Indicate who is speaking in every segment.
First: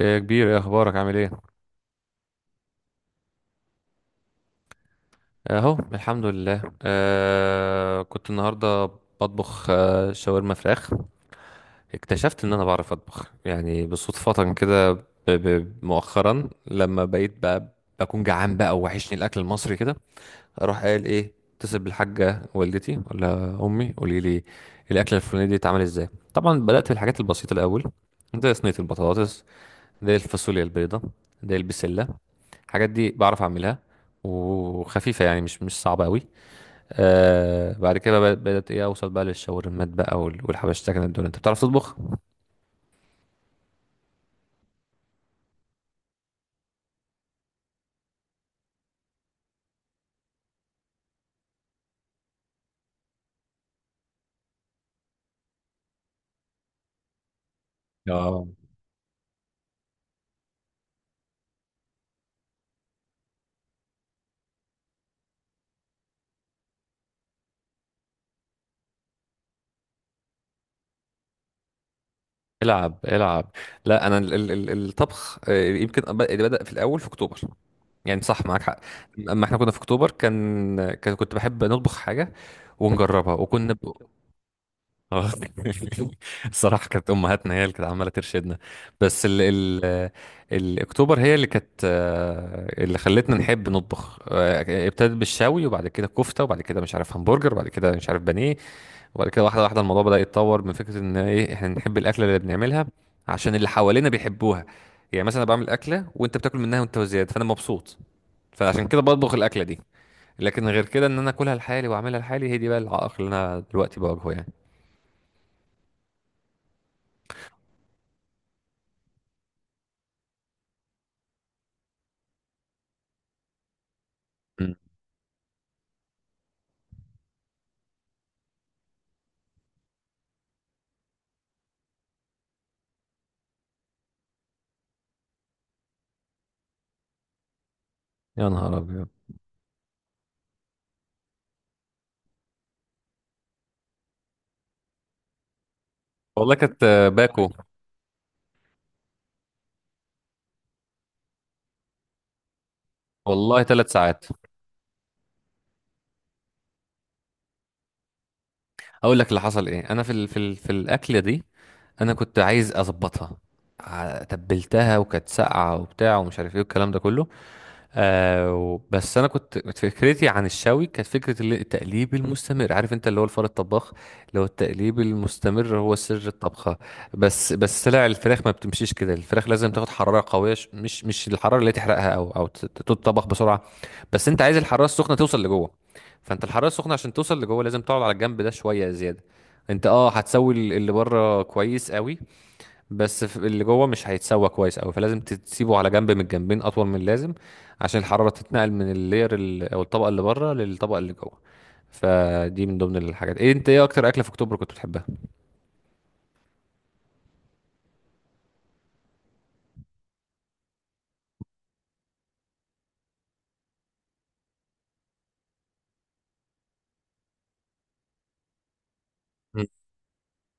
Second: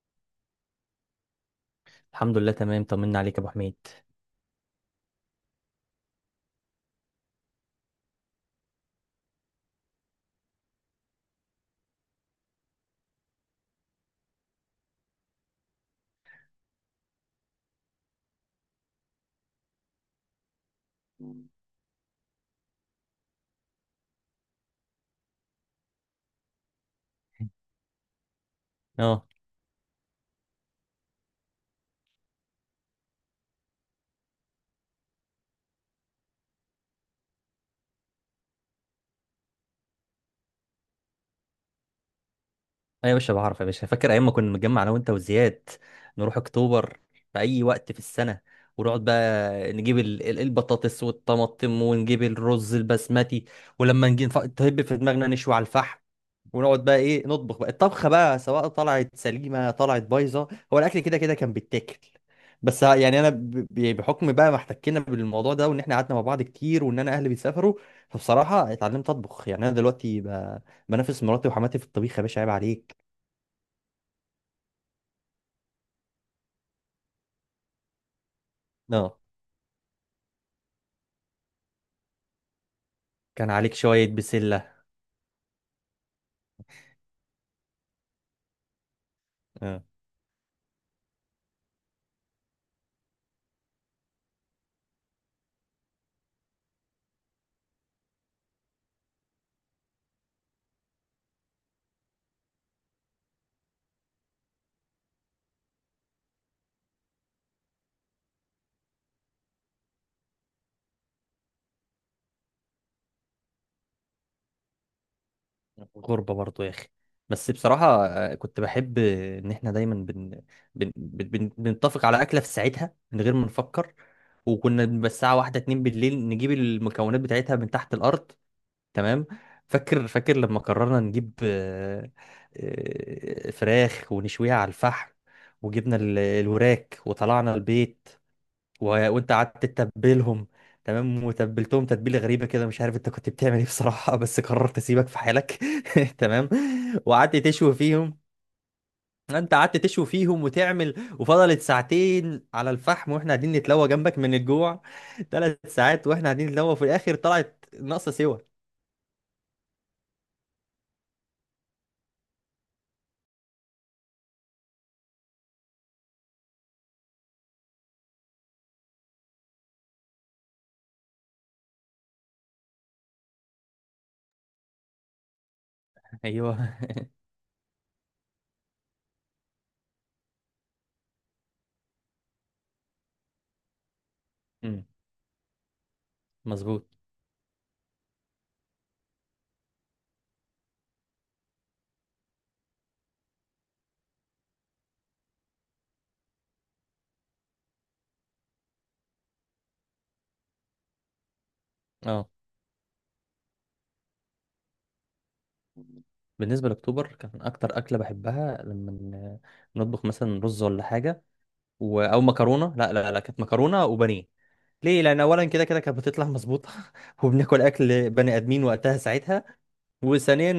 Speaker 1: إيه يا كبير، ايه اخبارك؟ عامل ايه؟
Speaker 2: الحمد لله، تمام. طمنا عليك يا ابو حميد.
Speaker 1: اهو الحمد لله. كنت النهارده بطبخ شاورما فراخ. اكتشفت ان انا بعرف اطبخ يعني بالصدفة كده، مؤخرا لما بقيت بقى بكون جعان بقى، ووحشني الاكل المصري كده. اروح قايل ايه؟ اتصل بالحاجة والدتي، ولا امي، قولي لي الاكله الفلانيه دي اتعمل ازاي. طبعا بدأت بالحاجات البسيطة الاول، زي صينية
Speaker 2: اه
Speaker 1: البطاطس، زي الفاصوليا البيضاء، زي البسلة. الحاجات دي بعرف اعملها، وخفيفه يعني مش صعبه قوي. آه بعد كده بقى بدات ايه، اوصل بقى للشاورمات بقى والحبشتكنات دول. انت بتعرف تطبخ؟
Speaker 2: ايوه يا باشا، بعرف يا باشا. فاكر ايام ما كنا نتجمع انا وانت وزياد، نروح اكتوبر في اي وقت في السنه، ونقعد بقى نجيب البطاطس والطماطم، ونجيب الرز البسمتي. ولما نجي تهب في دماغنا نشوي على الفحم، ونقعد بقى ايه نطبخ بقى الطبخه بقى،
Speaker 1: اه.
Speaker 2: سواء طلعت سليمه طلعت بايظه، هو الاكل كده كده كان بيتاكل. بس يعني انا يعني بحكم بقى ما احتكينا بالموضوع ده، وان احنا قعدنا مع بعض كتير، وان انا اهلي بيسافروا، فبصراحه اتعلمت اطبخ. يعني انا دلوقتي بنافس مراتي وحماتي في الطبيخ يا باشا، عيب
Speaker 1: العب
Speaker 2: عليك.
Speaker 1: العب. لا انا الطبخ، يمكن بدا في الاول في اكتوبر، يعني صح، معاك حق.
Speaker 2: اه.
Speaker 1: اما احنا كنا في اكتوبر، كنت بحب نطبخ حاجه ونجربها،
Speaker 2: كان عليك شويه بسله.
Speaker 1: اه الصراحة كانت أمهاتنا هي اللي كانت عمالة ترشدنا. بس ال
Speaker 2: آه.
Speaker 1: ال الأكتوبر هي اللي كانت، اللي خلتنا نحب نطبخ. ابتدت بالشوي، وبعد كده كفتة، وبعد كده مش عارف همبرجر، وبعد كده مش عارف بانيه. وبعد كده واحدة واحدة الموضوع بدأ يتطور من فكرة إن إيه إحنا نحب الأكلة اللي بنعملها عشان اللي حوالينا بيحبوها. يعني مثلا أنا بعمل أكلة وأنت بتاكل منها، وأنت وزيادة، فأنا مبسوط، فعشان كده بطبخ الأكلة دي. لكن غير كده إن أنا أكلها لحالي وأعملها لحالي، هي دي بقى العائق اللي أنا دلوقتي بواجهه يعني.
Speaker 2: غربة برضو يا أخي. بس بصراحة كنت بحب إن إحنا دايما بنتفق على أكلة في ساعتها من غير ما نفكر، وكنا بنبقى الساعة واحدة اتنين بالليل نجيب المكونات بتاعتها من تحت الأرض. تمام. فاكر فاكر لما قررنا نجيب فراخ ونشويها على الفحم، وجبنا الوراك وطلعنا البيت.
Speaker 1: يا نهار
Speaker 2: و...
Speaker 1: ابيض!
Speaker 2: وانت قعدت تتبلهم. تمام، وتبلتهم تتبيله غريبه كده، مش عارف انت كنت بتعمل ايه بصراحه، بس قررت اسيبك في حالك. تمام.
Speaker 1: والله كانت،
Speaker 2: وقعدت
Speaker 1: باكو.
Speaker 2: تشوي فيهم. انت قعدت تشوي فيهم وتعمل، وفضلت ساعتين على الفحم واحنا قاعدين
Speaker 1: والله
Speaker 2: نتلوى
Speaker 1: ثلاث
Speaker 2: جنبك
Speaker 1: ساعات
Speaker 2: من الجوع. ثلاث ساعات واحنا قاعدين نتلوى، وفي الاخر طلعت ناقصه سوا.
Speaker 1: اقول لك اللي حصل ايه، انا في الاكله دي انا كنت عايز اظبطها. تبلتها وكانت ساقعه وبتاع ومش عارف ايه والكلام ده كله. بس انا كنت فكرتي عن الشوي كانت فكره، التقليب المستمر، عارف انت، اللي هو الفار الطباخ، اللي هو التقليب المستمر هو سر
Speaker 2: ايوه.
Speaker 1: الطبخه. بس لا، الفراخ ما بتمشيش كده، الفراخ لازم تاخد حراره قويه. مش الحراره اللي تحرقها او تتطبخ بسرعه. بس انت عايز
Speaker 2: امم.
Speaker 1: الحراره السخنه توصل لجوه. فانت الحراره
Speaker 2: مظبوط.
Speaker 1: السخنه عشان توصل لجوه لازم تقعد على الجنب ده شويه زياده. انت هتسوي اللي بره كويس قوي. بس اللي جوه مش هيتسوى كويس قوي، فلازم تسيبه على جنب من الجنبين اطول من اللازم عشان الحراره تتنقل من اللير او الطبقه اللي بره للطبقه اللي جوه.
Speaker 2: اه،
Speaker 1: فدي من ضمن الحاجات ايه. انت ايه اكتر اكله في اكتوبر كنت بتحبها؟
Speaker 2: بالنسبه لاكتوبر كان اكتر اكله بحبها لما نطبخ مثلا رز ولا حاجه، او مكرونه. لا لا لا، كانت مكرونه وبانيه. ليه؟ لان اولا كده كده كانت بتطلع مظبوطه، وبناكل اكل بني ادمين وقتها ساعتها. وثانيا،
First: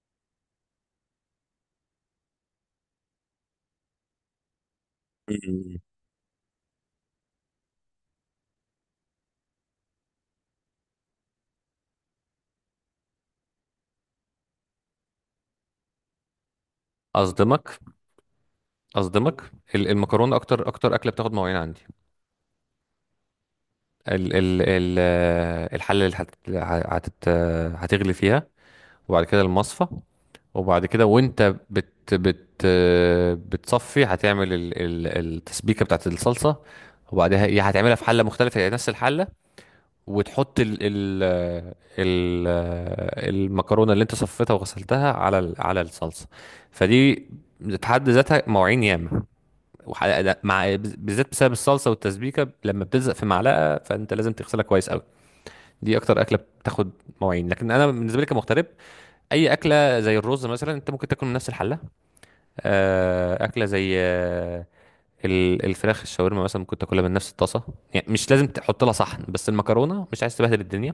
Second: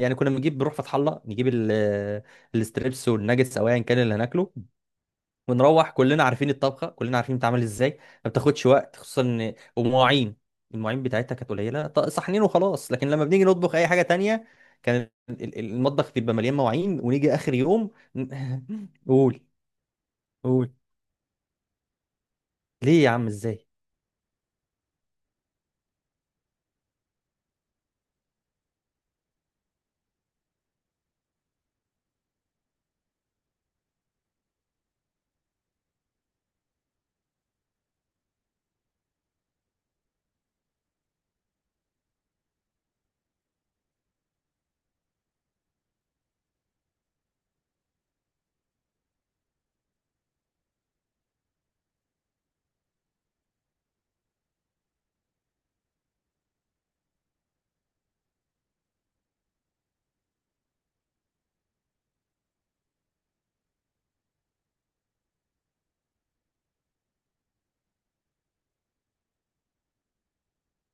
Speaker 2: يعني كنا بنروح فتح الله نجيب الستريبس والناجتس او ايا كان اللي هناكله،
Speaker 1: مم.
Speaker 2: ونروح كلنا عارفين الطبخه، كلنا عارفين بتتعمل ازاي، ما بتاخدش وقت. خصوصا ان ومواعين، المواعين بتاعتها كانت قليله، صحنين وخلاص. لكن لما بنيجي نطبخ اي حاجه تانية، كان المطبخ بيبقى مليان مواعين، ونيجي اخر
Speaker 1: اصدمك،
Speaker 2: يوم قول.
Speaker 1: اصدمك، المكرونه اكتر
Speaker 2: قول،
Speaker 1: اكتر اكله بتاخد مواعين عندي.
Speaker 2: ليه يا عم؟ ازاي؟
Speaker 1: ال ال ال الحله اللي هت هت هتغلي فيها، وبعد كده المصفى، وبعد كده وانت بت بت بتصفي هتعمل التسبيكه بتاعت الصلصه، وبعدها يا هتعملها في حله مختلفه، يعني نفس الحله، وتحط ال ال ال المكرونه اللي انت صفيتها وغسلتها على على الصلصه. فدي في حد ذاتها مواعين ياما، مع بالذات بسبب الصلصه والتسبيكه لما بتلزق في معلقه فانت لازم تغسلها كويس قوي. دي اكتر اكله بتاخد مواعين. لكن انا بالنسبه لي كمغترب، اي اكله زي الرز مثلا انت ممكن تاكل من نفس الحله. اكله زي، الفراخ الشاورما مثلا ممكن تاكلها من نفس الطاسه، يعني مش لازم تحط لها صحن. بس المكرونه مش عايز تبهدل الدنيا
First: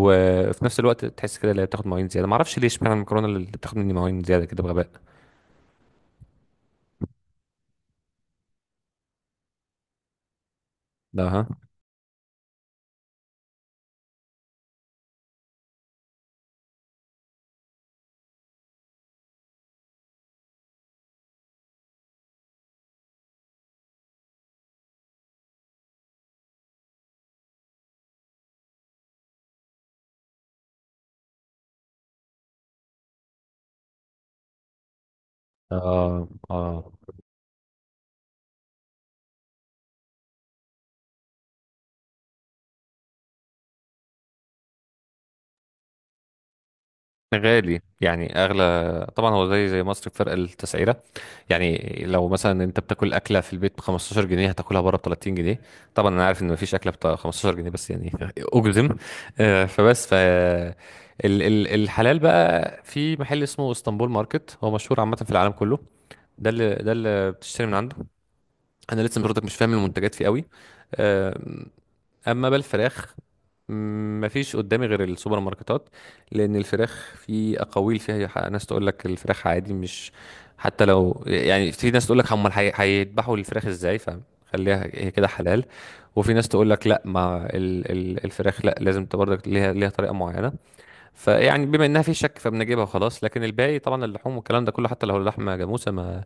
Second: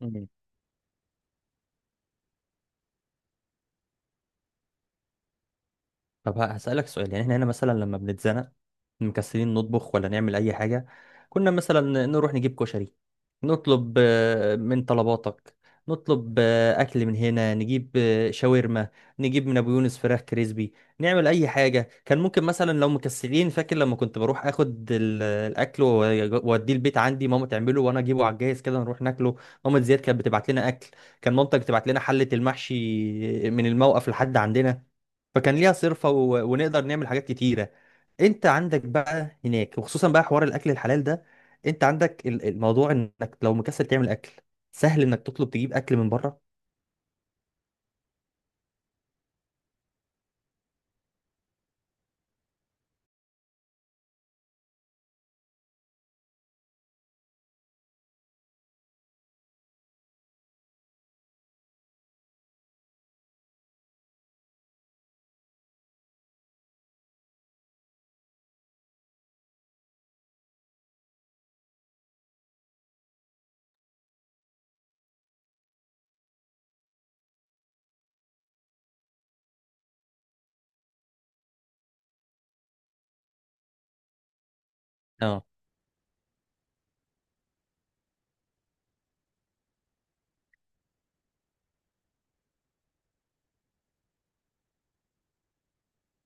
Speaker 2: مم.
Speaker 1: نفس الوقت تحس كده اللي هي بتاخد مواعين زياده. ما اعرفش ليه اشمعنى المكرونه اللي بتاخد مني مواعين زياده كده بغباء.
Speaker 2: طب هسألك سؤال. يعني احنا هنا مثلا لما بنتزنق مكسلين نطبخ ولا نعمل اي حاجة،
Speaker 1: ده، ها.
Speaker 2: كنا مثلا نروح نجيب كشري، نطلب من طلباتك، نطلب اكل من هنا، نجيب شاورما، نجيب من ابو يونس فراخ كريسبي، نعمل اي حاجة. كان ممكن مثلا لو مكسلين، فاكر لما كنت بروح اخد الاكل واوديه البيت، عندي ماما تعمله وانا اجيبه على الجاهز كده نروح ناكله. ماما زياد كانت بتبعت لنا اكل. كان مامتك تبعت لنا حلة المحشي من الموقف لحد عندنا، فكان ليها صرفة،
Speaker 1: اه،
Speaker 2: ونقدر
Speaker 1: اه.
Speaker 2: نعمل حاجات كتيرة. انت عندك بقى هناك، وخصوصا بقى حوار الاكل الحلال ده، انت عندك الموضوع انك لو مكسل تعمل اكل سهل انك تطلب تجيب اكل من بره.
Speaker 1: غالي، يعني اغلى طبعا، هو زي مصر بفرق التسعيره. يعني لو مثلا انت بتاكل اكله في البيت ب 15 جنيه هتاكلها بره ب 30 جنيه. طبعا انا عارف ان مفيش اكله ب 15 جنيه، بس يعني اجزم. فبس ال- الحلال بقى في محل اسمه اسطنبول ماركت، هو مشهور عامه في العالم كله. ده اللي بتشتري من عنده. انا لسه برضك مش فاهم المنتجات فيه قوي. اما بالفراخ، مفيش قدامي غير السوبر ماركتات، لان الفراخ في اقاويل فيها. ناس تقول لك الفراخ عادي، مش، حتى لو، يعني في ناس تقول لك هيذبحوا الفراخ ازاي فخليها هي كده
Speaker 2: اه.
Speaker 1: حلال. وفي ناس تقول لك لا، ما الفراخ لا لازم تبقى برضك ليها طريقه معينه. فيعني بما انها في شك، فبنجيبها وخلاص. لكن الباقي طبعا اللحوم والكلام ده كله، حتى لو اللحمه جاموسه ما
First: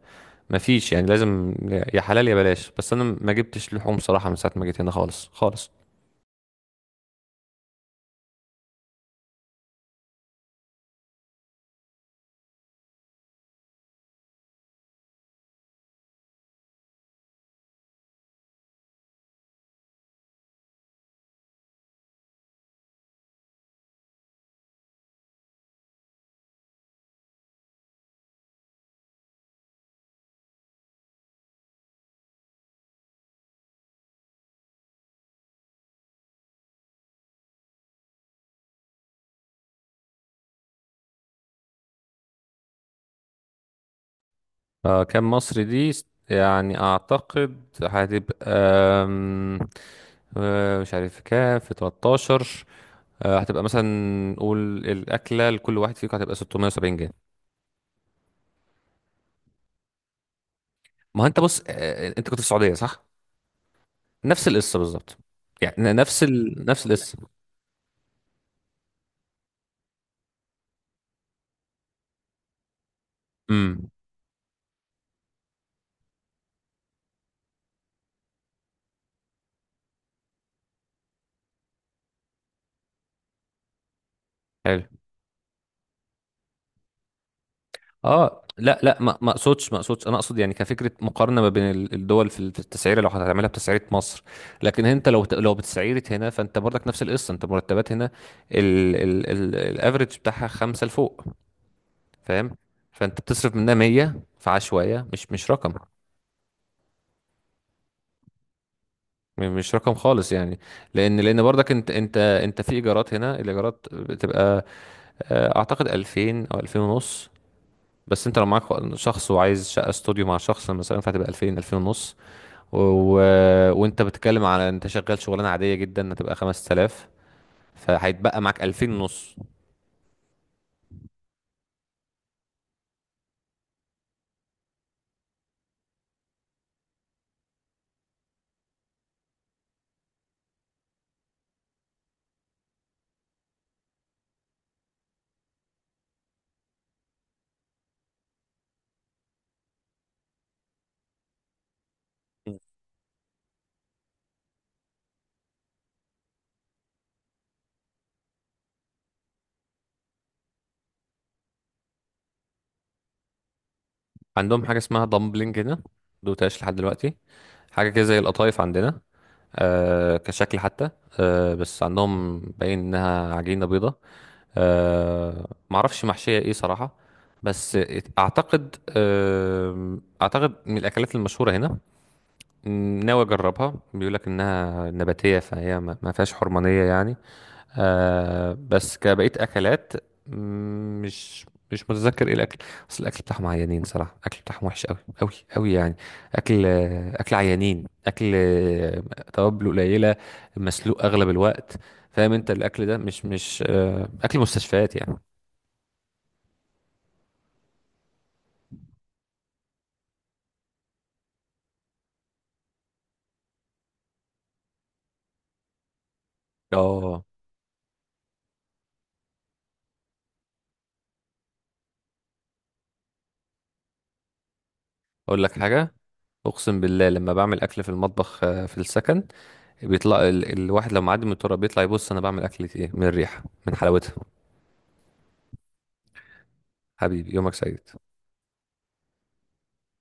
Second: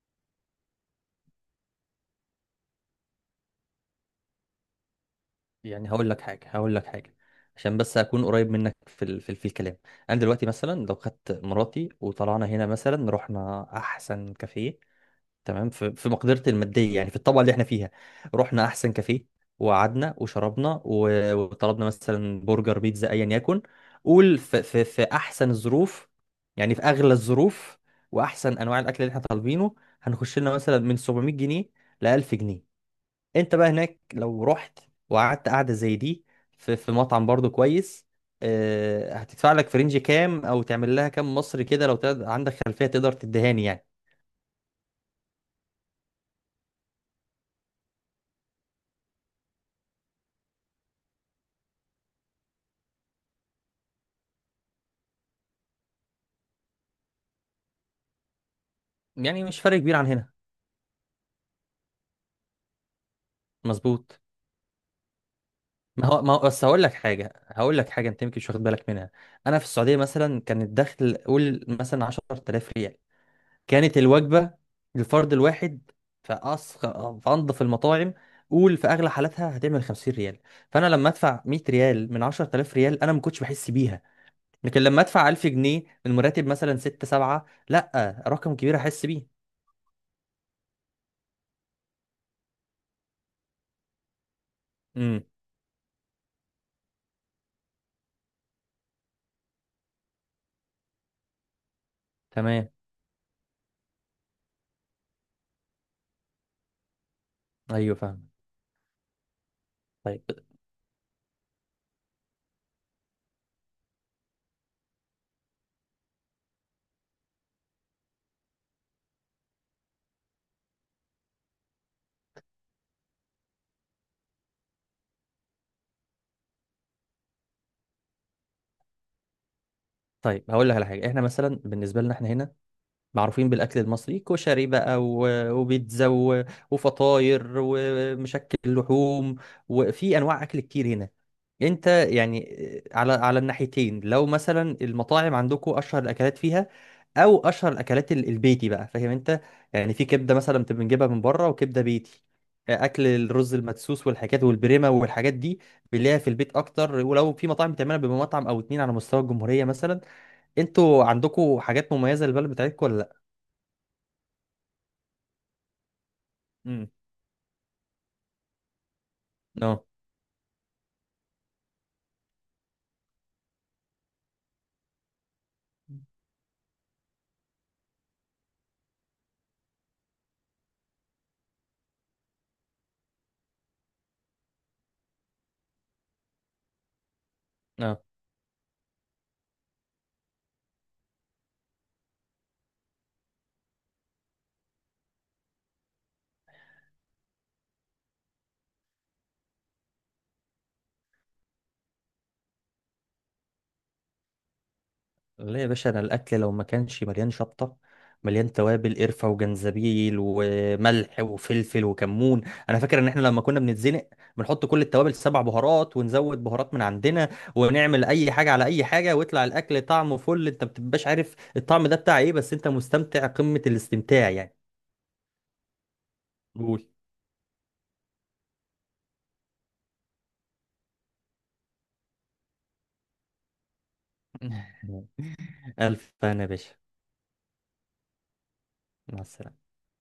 Speaker 1: ما فيش يعني، لازم يا حلال يا بلاش. بس انا ما جبتش لحوم صراحه من ساعه ما جيت هنا خالص خالص.
Speaker 2: يعني هقول لك حاجة، هقول لك حاجة عشان بس اكون قريب منك في الكلام. انا دلوقتي مثلا لو خدت مراتي وطلعنا هنا مثلا، رحنا احسن كافيه، تمام، في مقدرتي الماديه، يعني في الطبقه اللي احنا فيها، رحنا احسن كافيه، وقعدنا وشربنا وطلبنا مثلا برجر بيتزا ايا يكن، قول في, احسن الظروف، يعني في اغلى الظروف واحسن انواع الاكل اللي احنا طالبينه، هنخش لنا مثلا من 700 جنيه ل 1000 جنيه. انت بقى هناك لو رحت وقعدت قعده زي دي في مطعم برضو كويس، هتدفع لك في رينج كام؟ او تعمل لها كام مصري كده لو عندك خلفيه تقدر تدهاني يعني.
Speaker 1: كام مصري دي، يعني اعتقد هتبقى، مش عارف كام في 13. هتبقى مثلا، نقول الاكله لكل واحد فيكم هتبقى 670 جنيه.
Speaker 2: يعني مش فرق كبير عن هنا.
Speaker 1: ما هو انت بص، انت كنت في السعوديه صح؟
Speaker 2: مظبوط.
Speaker 1: نفس القصه بالظبط، يعني
Speaker 2: ما هو ما هو بس هقول
Speaker 1: نفس
Speaker 2: لك
Speaker 1: القصه.
Speaker 2: حاجه، هقول لك حاجه، انت يمكن مش واخد بالك منها. انا في السعوديه مثلا كان الدخل قول مثلا 10000 ريال،
Speaker 1: امم.
Speaker 2: كانت الوجبه للفرد الواحد في في انظف المطاعم، قول في اغلى حالاتها هتعمل 50 ريال، فانا لما ادفع 100 ريال من 10000 ريال انا ما كنتش بحس بيها. لكن لما ادفع 1000 جنيه من مرتب مثلا 6 7، لا
Speaker 1: اه،
Speaker 2: رقم كبير،
Speaker 1: لا لا،
Speaker 2: احس
Speaker 1: ما ما
Speaker 2: بيه.
Speaker 1: اقصدش ما اقصدش انا اقصد، يعني كفكره مقارنه ما بين الدول في التسعيره لو هتعملها بتسعيره مصر. لكن انت لو
Speaker 2: امم.
Speaker 1: ت- لو بتسعيره هنا فانت برضك نفس القصه، انت مرتبات هنا ال ال ال الافريج بتاعها خمسه لفوق، فاهم؟
Speaker 2: تمام.
Speaker 1: فانت بتصرف منها 100 في عشوائيه، مش رقم،
Speaker 2: ايوه فاهم.
Speaker 1: مش رقم
Speaker 2: طيب.
Speaker 1: خالص يعني. لان برضك انت في ايجارات هنا، الايجارات بتبقى، اعتقد 2000 او 2000 ونص. بس انت لو معاك شخص وعايز شقه استوديو مع شخص مثلا فهتبقى 2000 2000 ونص، و... وانت بتتكلم على انت شغال شغلانه عاديه جدا هتبقى 5000، فهيتبقى معاك 2000 ونص.
Speaker 2: طيب هقول لك على حاجه. احنا مثلا بالنسبه لنا احنا هنا معروفين بالأكل المصري، كشري بقى وبيتزا وفطاير ومشكل لحوم، وفي أنواع أكل كتير هنا. أنت يعني على الناحيتين لو مثلا المطاعم عندكم أشهر الأكلات فيها، أو أشهر الأكلات البيتي بقى، فاهم أنت. يعني في كبدة مثلا بتبقى بنجيبها من بره وكبدة بيتي، أكل الرز المدسوس والحاجات والبريمة والحاجات دي بنلاقيها في البيت أكتر، ولو في مطاعم بتعملها بمطعم أو اتنين على مستوى الجمهورية مثلا. أنتوا عندكم حاجات مميزة للبلد بتاعتكم ولا؟
Speaker 1: عندهم حاجه اسمها دامبلينج هنا دوتاش لحد
Speaker 2: امم.
Speaker 1: دلوقتي، حاجه كده زي القطايف عندنا،
Speaker 2: اه
Speaker 1: كشكل حتى. بس عندهم باين انها عجينه بيضه. معرفش محشيه ايه صراحه، بس اعتقد من الاكلات المشهوره هنا، ناوي اجربها، بيقولك انها نباتيه فهي ما فيهاش حرمانيه يعني.
Speaker 2: اه.
Speaker 1: بس كبقية أكلات، مم، مش مش متذكر ايه الأكل. بس الأكل بتاعهم عيانين صراحة، الأكل بتاعهم وحش أوي، أوي أوي يعني. أكل، أكل عيانين، أكل، توابل قليلة، مسلوق أغلب الوقت. فاهم أنت؟ الأكل ده مش أكل مستشفيات يعني.
Speaker 2: لا يا باشا، انا الاكل لو ما كانش مليان شطه، مليان توابل قرفه وجنزبيل وملح وفلفل وكمون. انا فاكر ان احنا لما كنا بنتزنق بنحط كل التوابل، سبع بهارات ونزود بهارات من
Speaker 1: اه،
Speaker 2: عندنا، ونعمل اي حاجه على اي حاجه، ويطلع الاكل طعمه فل. انت ما بتبقاش عارف الطعم ده بتاع ايه بس انت مستمتع قمه الاستمتاع يعني.
Speaker 1: أقول لك حاجة، أقسم
Speaker 2: قول.
Speaker 1: بالله لما بعمل أكل في المطبخ، في السكن، بيطلع الواحد لو معدي من التراب بيطلع يبص أنا بعمل أكل إيه من الريحة من حلاوتها.
Speaker 2: الف هنا يا باشا،
Speaker 1: حبيبي يومك سعيد.
Speaker 2: مع السلامه.